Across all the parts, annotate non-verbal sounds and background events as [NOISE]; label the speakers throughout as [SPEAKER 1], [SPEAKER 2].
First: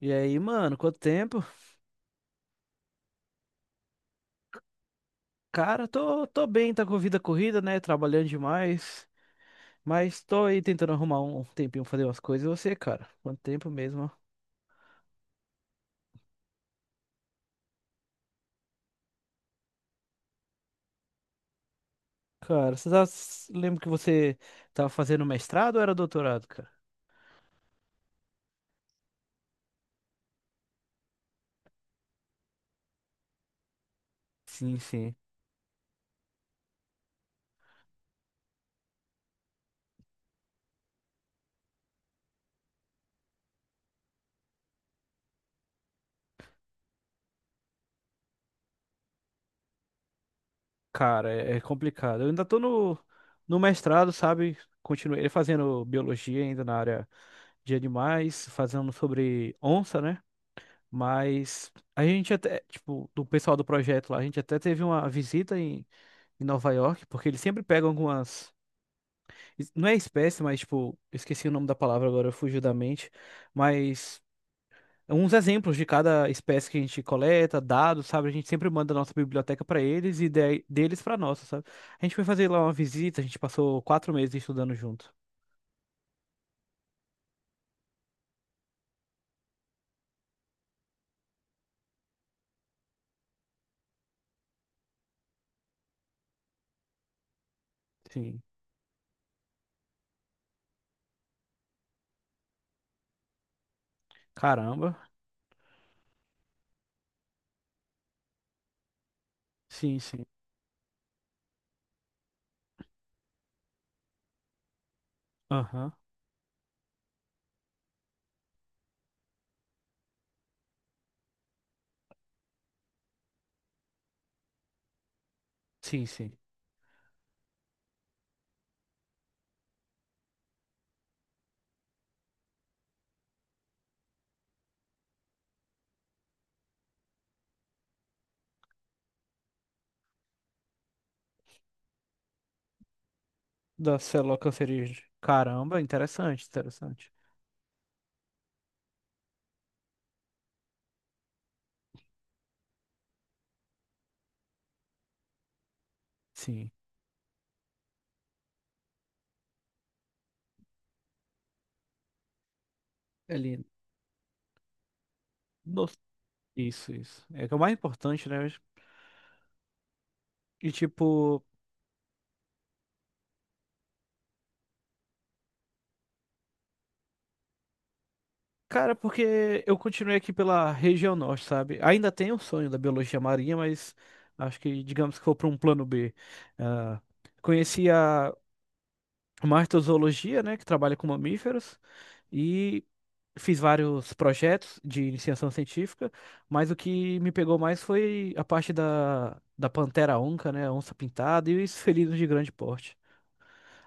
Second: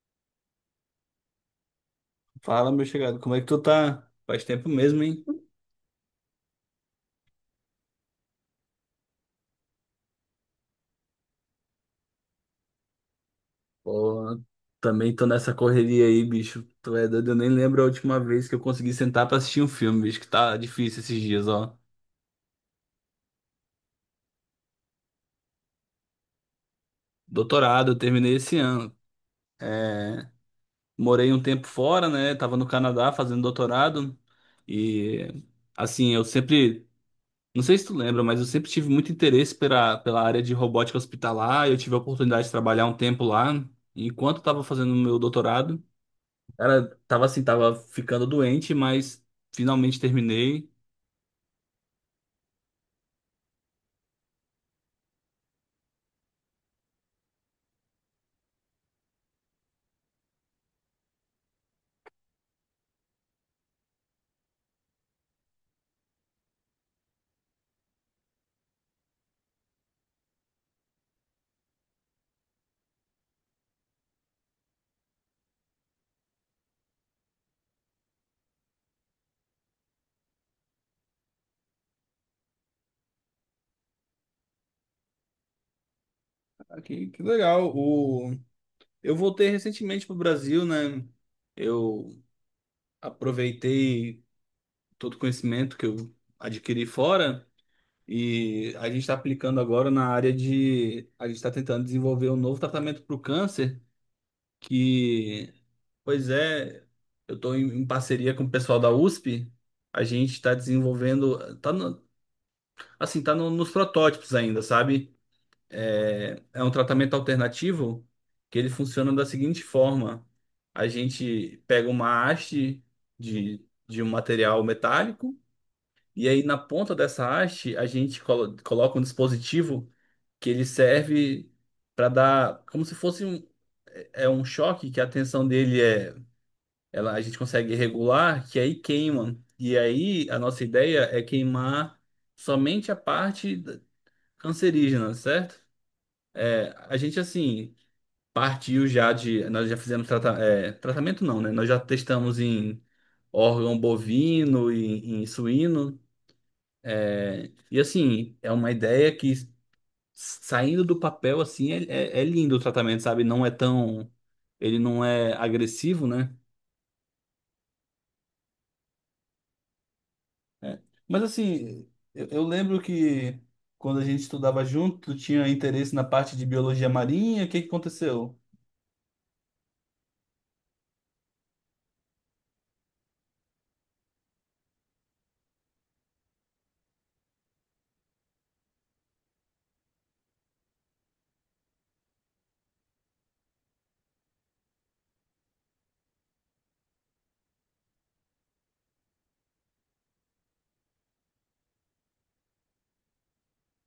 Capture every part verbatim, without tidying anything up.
[SPEAKER 1] E aí, mano, quanto tempo?
[SPEAKER 2] Fala, meu chegado, como é que tu tá? Faz tempo mesmo, hein?
[SPEAKER 1] Cara, tô, tô bem, tá com a vida corrida, né? Trabalhando demais. Mas tô aí tentando arrumar um um tempinho pra fazer umas coisas. E você, cara? Quanto tempo mesmo? Ó?
[SPEAKER 2] Pô, também tô nessa correria aí, bicho. Tu é doido, eu nem lembro a última vez que eu consegui sentar pra assistir um filme, bicho, que tá difícil esses dias, ó.
[SPEAKER 1] Cara, você tá... lembra que você tava fazendo mestrado ou era doutorado, cara?
[SPEAKER 2] Doutorado, eu terminei esse ano. Morei um tempo fora, né? Tava no Canadá fazendo doutorado.
[SPEAKER 1] Sim, sim.
[SPEAKER 2] E, assim, eu sempre. Não sei se tu lembra, mas eu sempre tive muito interesse pela, pela área de robótica hospitalar. Eu tive a oportunidade de trabalhar um tempo lá, enquanto eu tava fazendo o meu doutorado. Cara, tava assim, tava ficando doente, mas finalmente terminei.
[SPEAKER 1] Cara, é, é complicado. Eu ainda tô no, no mestrado, sabe? Continuei fazendo biologia ainda na área de animais, fazendo sobre onça, né? Mas a gente até, tipo, do pessoal do projeto lá, a gente até teve uma visita em em Nova York, porque eles sempre pegam algumas. es- Não é espécie, mas tipo, eu esqueci o nome da palavra agora, fugiu da mente. Mas uns exemplos de cada espécie que a gente coleta, dados, sabe? A gente sempre manda a nossa biblioteca para eles e de- deles para nossa, sabe? A gente foi fazer lá uma visita, a gente passou quatro meses estudando junto.
[SPEAKER 2] Ah, que, que legal. O... Eu voltei recentemente pro Brasil, né? Eu aproveitei todo o conhecimento que eu adquiri fora
[SPEAKER 1] Sim.
[SPEAKER 2] e a gente está aplicando agora na área de. A gente está tentando desenvolver um novo tratamento para o câncer,
[SPEAKER 1] Caramba.
[SPEAKER 2] que, pois é, eu estou em, em parceria com o pessoal da USP.
[SPEAKER 1] Sim,
[SPEAKER 2] A
[SPEAKER 1] sim.
[SPEAKER 2] gente está desenvolvendo. Tá no- assim, tá no- nos protótipos ainda, sabe?
[SPEAKER 1] Aham.
[SPEAKER 2] é, é um tratamento alternativo que ele funciona da seguinte forma: a gente pega uma haste de, de um material metálico
[SPEAKER 1] Sim,
[SPEAKER 2] e
[SPEAKER 1] sim.
[SPEAKER 2] aí na ponta dessa haste a gente colo- coloca um dispositivo que ele serve para dar como se fosse um é é um choque que a tensão dele é ela a gente consegue regular que aí queima e aí a nossa ideia é queimar somente a parte da-
[SPEAKER 1] Da célula cancerígena.
[SPEAKER 2] cancerígena, certo?
[SPEAKER 1] Caramba, interessante,
[SPEAKER 2] A
[SPEAKER 1] interessante.
[SPEAKER 2] gente assim partiu já de. Nós já fizemos trata- é, tratamento, não, né? Nós já testamos em órgão bovino e em suíno.
[SPEAKER 1] Sim.
[SPEAKER 2] E assim, é uma ideia que saindo do papel, assim, é, é- é lindo o tratamento, sabe? Não é
[SPEAKER 1] Ele.
[SPEAKER 2] tão. Ele não é
[SPEAKER 1] Nossa,
[SPEAKER 2] agressivo, né?
[SPEAKER 1] isso, isso. É que é o mais importante, né? E
[SPEAKER 2] É. Mas
[SPEAKER 1] tipo,
[SPEAKER 2] assim, eu, eu lembro que quando a gente estudava junto, tu tinha interesse na parte de biologia marinha, o que que aconteceu?
[SPEAKER 1] cara, porque eu continuei aqui pela região norte, sabe? Ainda tenho o sonho da biologia marinha, mas acho que, digamos que for para um plano B. Ah, conheci a martozoologia, né? Que trabalha com mamíferos. E fiz vários projetos de iniciação científica, mas o que me pegou mais foi a parte da, da Pantera Onca, né? Onça Pintada e os felinos de grande porte.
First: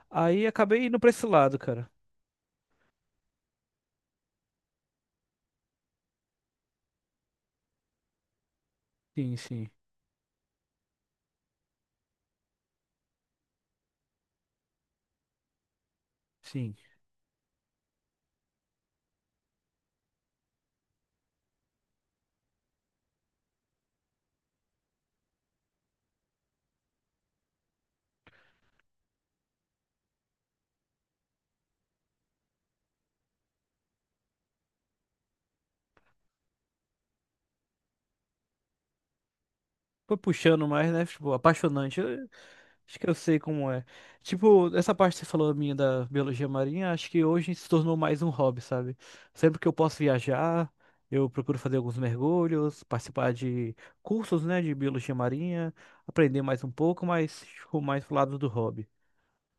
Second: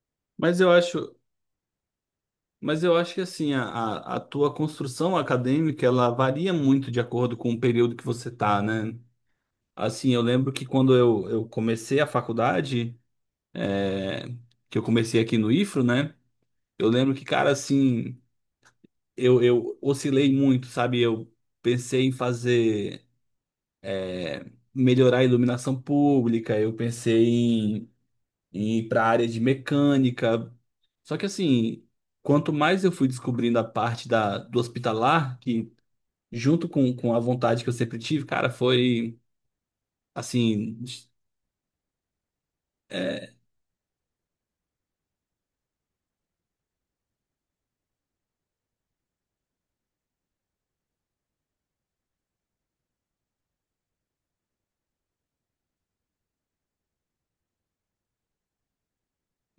[SPEAKER 1] Aí
[SPEAKER 2] Mas eu
[SPEAKER 1] acabei indo pra
[SPEAKER 2] acho,
[SPEAKER 1] esse lado, cara.
[SPEAKER 2] Mas eu acho que assim, a, a, a tua construção acadêmica, ela varia muito de acordo com o período que você tá, né?
[SPEAKER 1] Sim, sim,
[SPEAKER 2] Assim, eu lembro que quando eu, eu comecei a faculdade, é, que eu comecei aqui no IFRO, né?
[SPEAKER 1] sim.
[SPEAKER 2] Eu lembro que, cara, assim, eu, eu oscilei muito, sabe? Eu pensei em fazer, melhorar a iluminação pública, eu pensei em, em ir para a área de mecânica. Só que, assim, quanto mais eu fui descobrindo a parte da, do hospitalar, que junto com, com a vontade que eu sempre tive, cara, foi
[SPEAKER 1] Foi puxando
[SPEAKER 2] assim.
[SPEAKER 1] mais, né? Tipo, apaixonante. Acho que eu
[SPEAKER 2] é,
[SPEAKER 1] sei como é. Tipo, essa parte que você falou minha da biologia marinha, acho que hoje se tornou mais um hobby, sabe? Sempre que eu posso viajar, eu procuro fazer alguns mergulhos, participar de cursos, né, de biologia marinha, aprender mais um pouco, mas ficou mais pro lado do hobby.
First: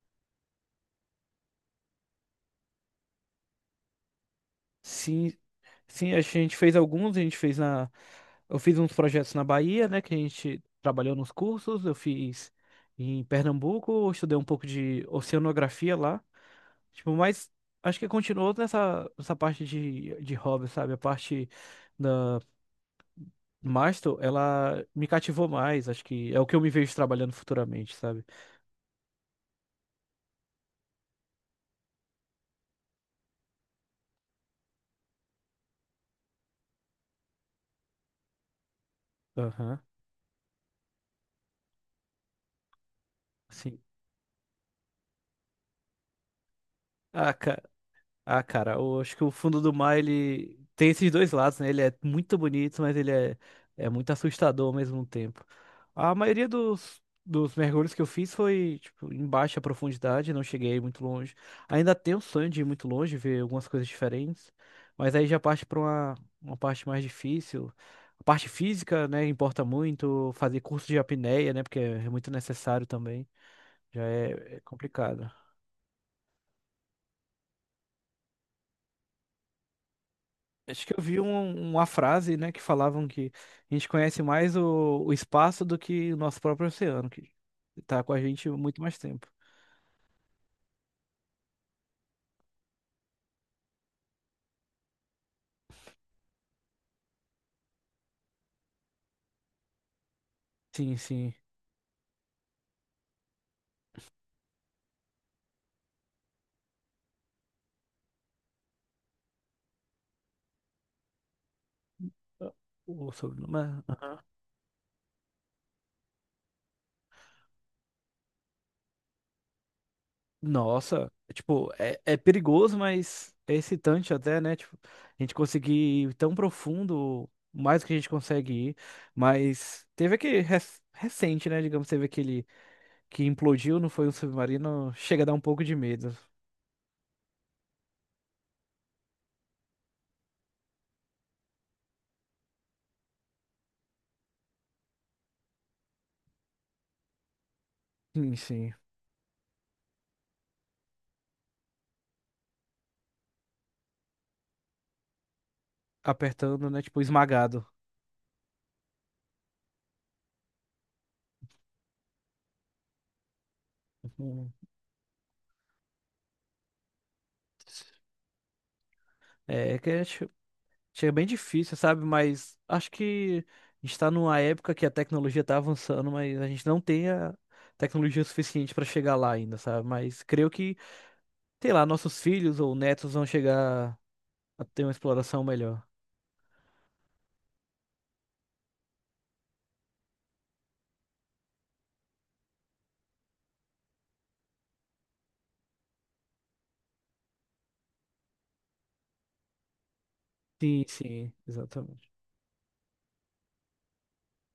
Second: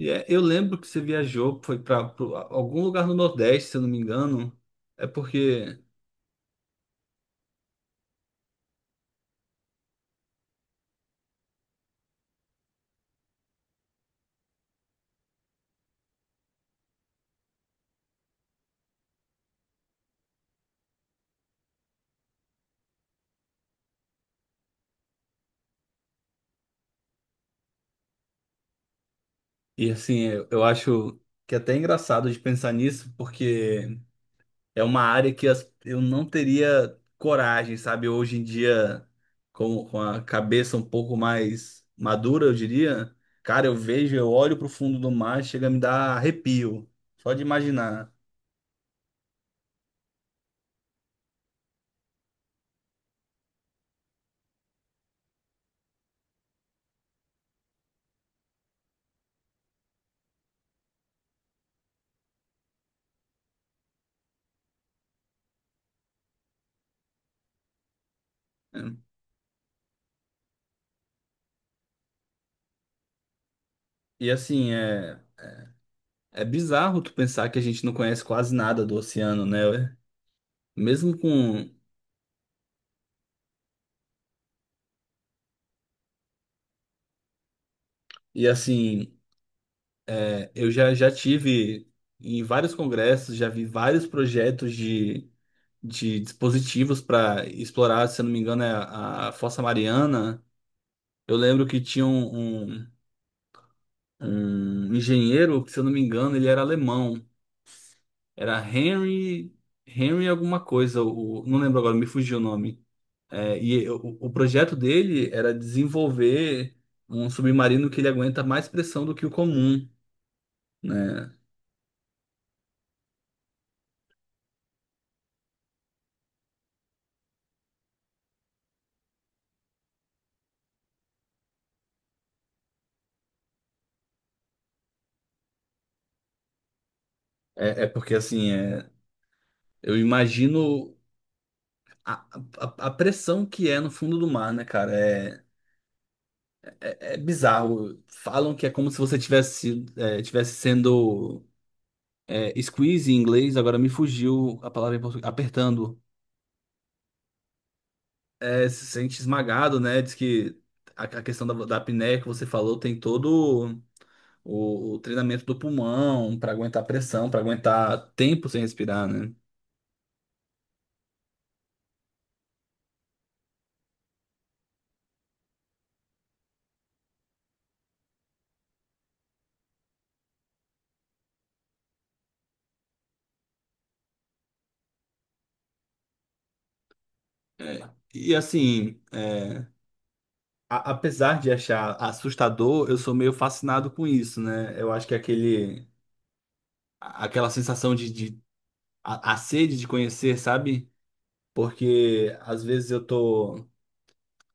[SPEAKER 2] é- eu lembro que você viajou, foi para algum lugar no Nordeste, se eu não me engano. É
[SPEAKER 1] Sim,
[SPEAKER 2] porque,
[SPEAKER 1] sim, a gente fez alguns, a gente fez na. Eu fiz uns projetos na Bahia, né? Que a gente trabalhou nos cursos, eu fiz em Pernambuco, eu estudei um pouco de oceanografia lá. Tipo, mas acho que continuou nessa, nessa parte de, de hobby, sabe? A parte da Mastro, ela me cativou mais, acho que é o que eu me vejo trabalhando futuramente, sabe?
[SPEAKER 2] e assim, eu, eu acho que é até engraçado de pensar nisso, porque é uma área que as- eu não teria coragem, sabe? Hoje em dia,
[SPEAKER 1] Aham,
[SPEAKER 2] com, com a cabeça um pouco mais madura, eu diria. Cara, eu
[SPEAKER 1] sim.
[SPEAKER 2] vejo, eu olho pro fundo do mar, chega a me dar arrepio, só
[SPEAKER 1] Ah,
[SPEAKER 2] de imaginar.
[SPEAKER 1] ah, cara, eu acho que o fundo do mar, ele tem esses dois lados, né? Ele é muito bonito, mas ele é, é muito assustador ao mesmo tempo. A maioria dos, dos mergulhos que eu fiz foi, tipo, em baixa profundidade, não cheguei muito longe. Ainda tenho o sonho de ir muito longe, ver algumas coisas diferentes, mas aí já parte para uma, uma parte mais difícil. A parte
[SPEAKER 2] Né?
[SPEAKER 1] física, né, importa muito, fazer curso de apneia, né, porque é muito necessário também, já
[SPEAKER 2] E
[SPEAKER 1] é é
[SPEAKER 2] assim, é,
[SPEAKER 1] complicado.
[SPEAKER 2] é bizarro tu pensar que a gente não conhece quase nada do oceano, né?
[SPEAKER 1] Acho que eu
[SPEAKER 2] Mesmo
[SPEAKER 1] vi um-
[SPEAKER 2] com.
[SPEAKER 1] uma frase, né, que falavam que a gente conhece mais o, o espaço do que o nosso próprio oceano, que tá com a
[SPEAKER 2] E
[SPEAKER 1] gente muito mais
[SPEAKER 2] assim,
[SPEAKER 1] tempo.
[SPEAKER 2] é, eu já, já tive em vários congressos, já vi vários projetos de, de dispositivos para explorar, se eu não me engano, é a, a Fossa Mariana.
[SPEAKER 1] Sim, sim.
[SPEAKER 2] Eu lembro que tinha um, um, um engenheiro, que, se eu não me engano, ele era alemão. Era Henry, Henry alguma coisa, o, não lembro agora, me fugiu o nome.
[SPEAKER 1] O
[SPEAKER 2] É,
[SPEAKER 1] sobrenome.
[SPEAKER 2] e o,
[SPEAKER 1] é-
[SPEAKER 2] o projeto dele era desenvolver um submarino que ele aguenta mais pressão do que o comum,
[SPEAKER 1] Nossa,
[SPEAKER 2] né?
[SPEAKER 1] tipo, é, é perigoso, mas é excitante até, né? Tipo, a gente conseguir ir tão profundo, mais do que a gente consegue ir. Mas teve aquele rec- recente, né? Digamos, teve aquele que implodiu, não foi um submarino, chega a dar um pouco de medo.
[SPEAKER 2] É, é porque assim, é, eu imagino a, a, a pressão que é no fundo do mar, né, cara? É, é, é bizarro.
[SPEAKER 1] Sim,
[SPEAKER 2] Falam que é
[SPEAKER 1] sim.
[SPEAKER 2] como se você tivesse, sido- é, tivesse sendo é, squeeze em inglês, agora me fugiu a palavra em português, apertando.
[SPEAKER 1] Apertando, né? Tipo, esmagado.
[SPEAKER 2] É, se sente esmagado, né? Diz que a, a questão da, da apneia que você falou tem todo.
[SPEAKER 1] Hum.
[SPEAKER 2] o, o treinamento do pulmão para aguentar pressão, para aguentar tempo sem respirar, né?
[SPEAKER 1] É, é que é che- chega bem difícil, sabe? Mas acho que a gente está numa época que a tecnologia está avançando, mas a gente não tem a tecnologia suficiente para chegar lá ainda, sabe? Mas creio que, sei lá, nossos filhos ou netos vão chegar a ter uma exploração melhor.
[SPEAKER 2] É, e assim, é, a- apesar de achar assustador, eu sou meio fascinado com isso, né? Eu acho que é aquele, a- aquela sensação de, de- a, a sede de conhecer,
[SPEAKER 1] Sim,
[SPEAKER 2] sabe?
[SPEAKER 1] sim, exatamente.
[SPEAKER 2] Porque às vezes eu tô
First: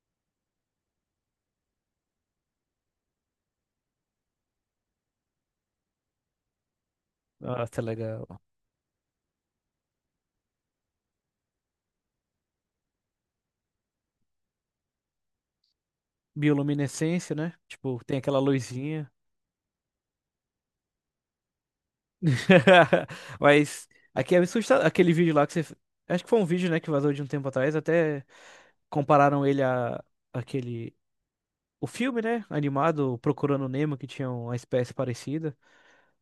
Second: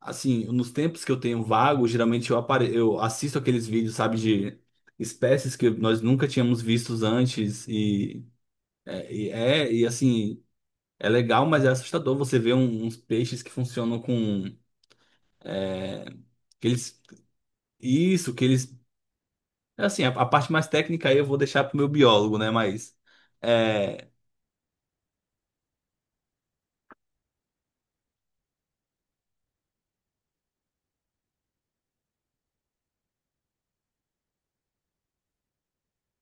[SPEAKER 2] assim, nos tempos que eu tenho vago, geralmente eu apare... eu assisto aqueles vídeos, sabe, de espécies que nós nunca tínhamos vistos antes
[SPEAKER 1] Nossa, é
[SPEAKER 2] e
[SPEAKER 1] legal.
[SPEAKER 2] é, e é, e, assim, é legal, mas é assustador você ver um- uns peixes que funcionam com. é, que eles,
[SPEAKER 1] Bioluminescência, né? Tipo, tem
[SPEAKER 2] isso,
[SPEAKER 1] aquela
[SPEAKER 2] que eles.
[SPEAKER 1] luzinha.
[SPEAKER 2] é Assim, a, a parte mais técnica aí eu vou deixar pro meu biólogo, né? Mas.
[SPEAKER 1] [LAUGHS] Mas
[SPEAKER 2] é,
[SPEAKER 1] aqui é assustador. Aquele vídeo lá que você. Acho que foi um vídeo, né, que vazou de um tempo atrás, até compararam ele a aquele o filme, né, animado Procurando Nemo que tinha uma espécie parecida.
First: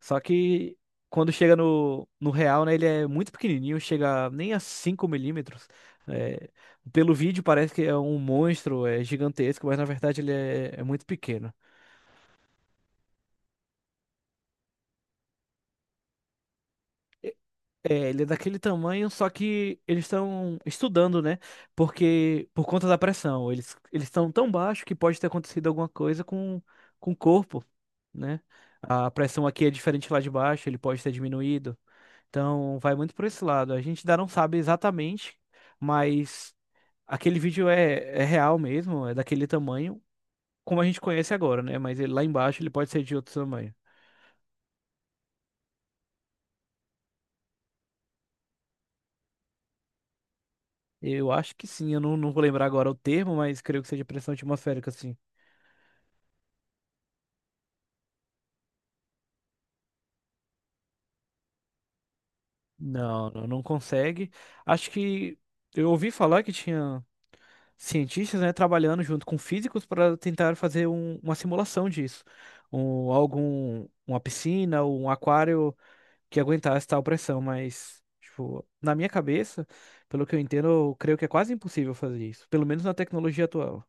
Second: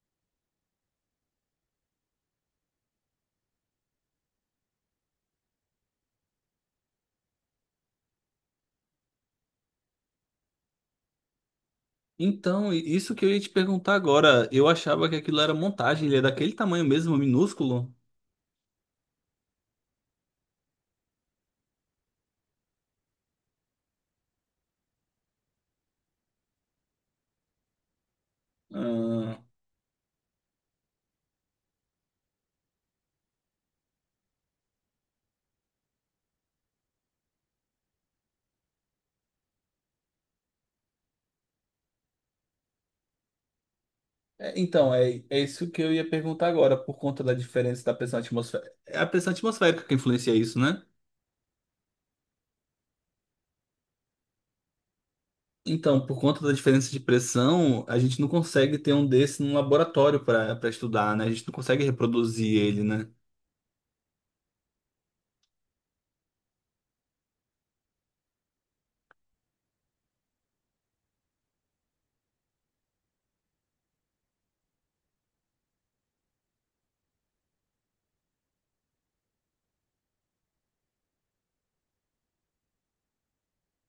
[SPEAKER 1] Só que quando chega no, no real, né, ele é muito pequenininho, chega nem a cinco milímetros. É, pelo vídeo parece que é um monstro, é gigantesco, mas na verdade ele é, é muito pequeno.
[SPEAKER 2] então, i- isso que eu ia te perguntar agora. Eu achava que aquilo era montagem, ele é daquele tamanho mesmo, minúsculo.
[SPEAKER 1] É, ele é daquele tamanho, só que eles estão estudando, né? Porque por conta da pressão, eles eles estão tão baixo que pode ter acontecido alguma coisa com, com o corpo, né? A
[SPEAKER 2] Ah,
[SPEAKER 1] pressão aqui é diferente lá de baixo, ele pode ter diminuído. Então, vai muito por esse lado. A gente ainda não sabe exatamente, mas aquele vídeo é, é real mesmo, é daquele tamanho, como a gente conhece agora, né? Mas ele, lá embaixo ele pode ser de outro tamanho.
[SPEAKER 2] é, então, é, é isso que eu ia perguntar agora, por conta da diferença da pressão atmosférica. É a pressão atmosférica que influencia isso, né?
[SPEAKER 1] Eu acho que sim, eu não, não vou lembrar agora o termo, mas creio que seja pressão atmosférica, sim.
[SPEAKER 2] Então, por conta da diferença de pressão, a gente não consegue ter um desse num laboratório para para estudar, né? A gente não consegue reproduzir ele, né?
[SPEAKER 1] Não, não não consegue. Acho que eu ouvi falar que tinha cientistas, né, trabalhando junto com físicos para tentar fazer um- uma simulação disso. Um, algum, uma piscina ou um aquário que aguentasse tal pressão, mas, tipo, na minha cabeça, pelo que eu entendo, eu creio que é quase impossível fazer isso, pelo menos na tecnologia atual.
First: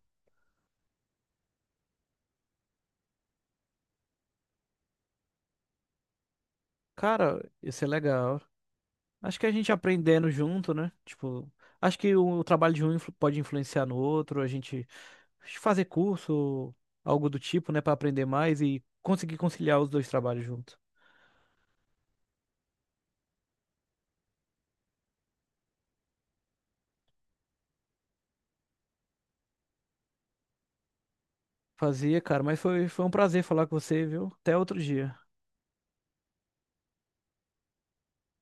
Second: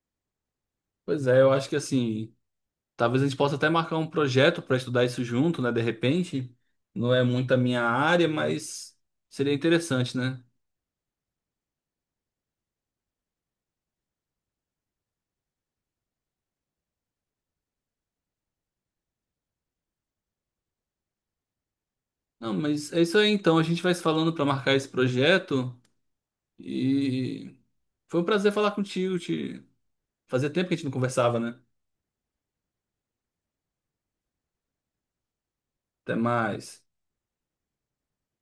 [SPEAKER 2] Pois é, eu acho que assim, talvez a gente possa até marcar um projeto para estudar isso junto, né? De repente, não é
[SPEAKER 1] Cara,
[SPEAKER 2] muito a minha
[SPEAKER 1] isso é
[SPEAKER 2] área,
[SPEAKER 1] legal.
[SPEAKER 2] mas
[SPEAKER 1] Acho que a
[SPEAKER 2] seria
[SPEAKER 1] gente
[SPEAKER 2] interessante,
[SPEAKER 1] aprendendo
[SPEAKER 2] né?
[SPEAKER 1] junto, né? Tipo, acho que o, trabalho de um influ- pode influenciar no outro, a gente fazer curso, algo do tipo, né, pra aprender mais e conseguir conciliar os dois trabalhos junto.
[SPEAKER 2] Não, mas é isso aí então, a gente vai se falando para marcar esse projeto e foi um prazer falar contigo, te... fazia tempo que a gente não conversava, né?
[SPEAKER 1] Fazia, cara, mas foi, foi um prazer falar com você, viu? Até outro dia.
[SPEAKER 2] Até mais.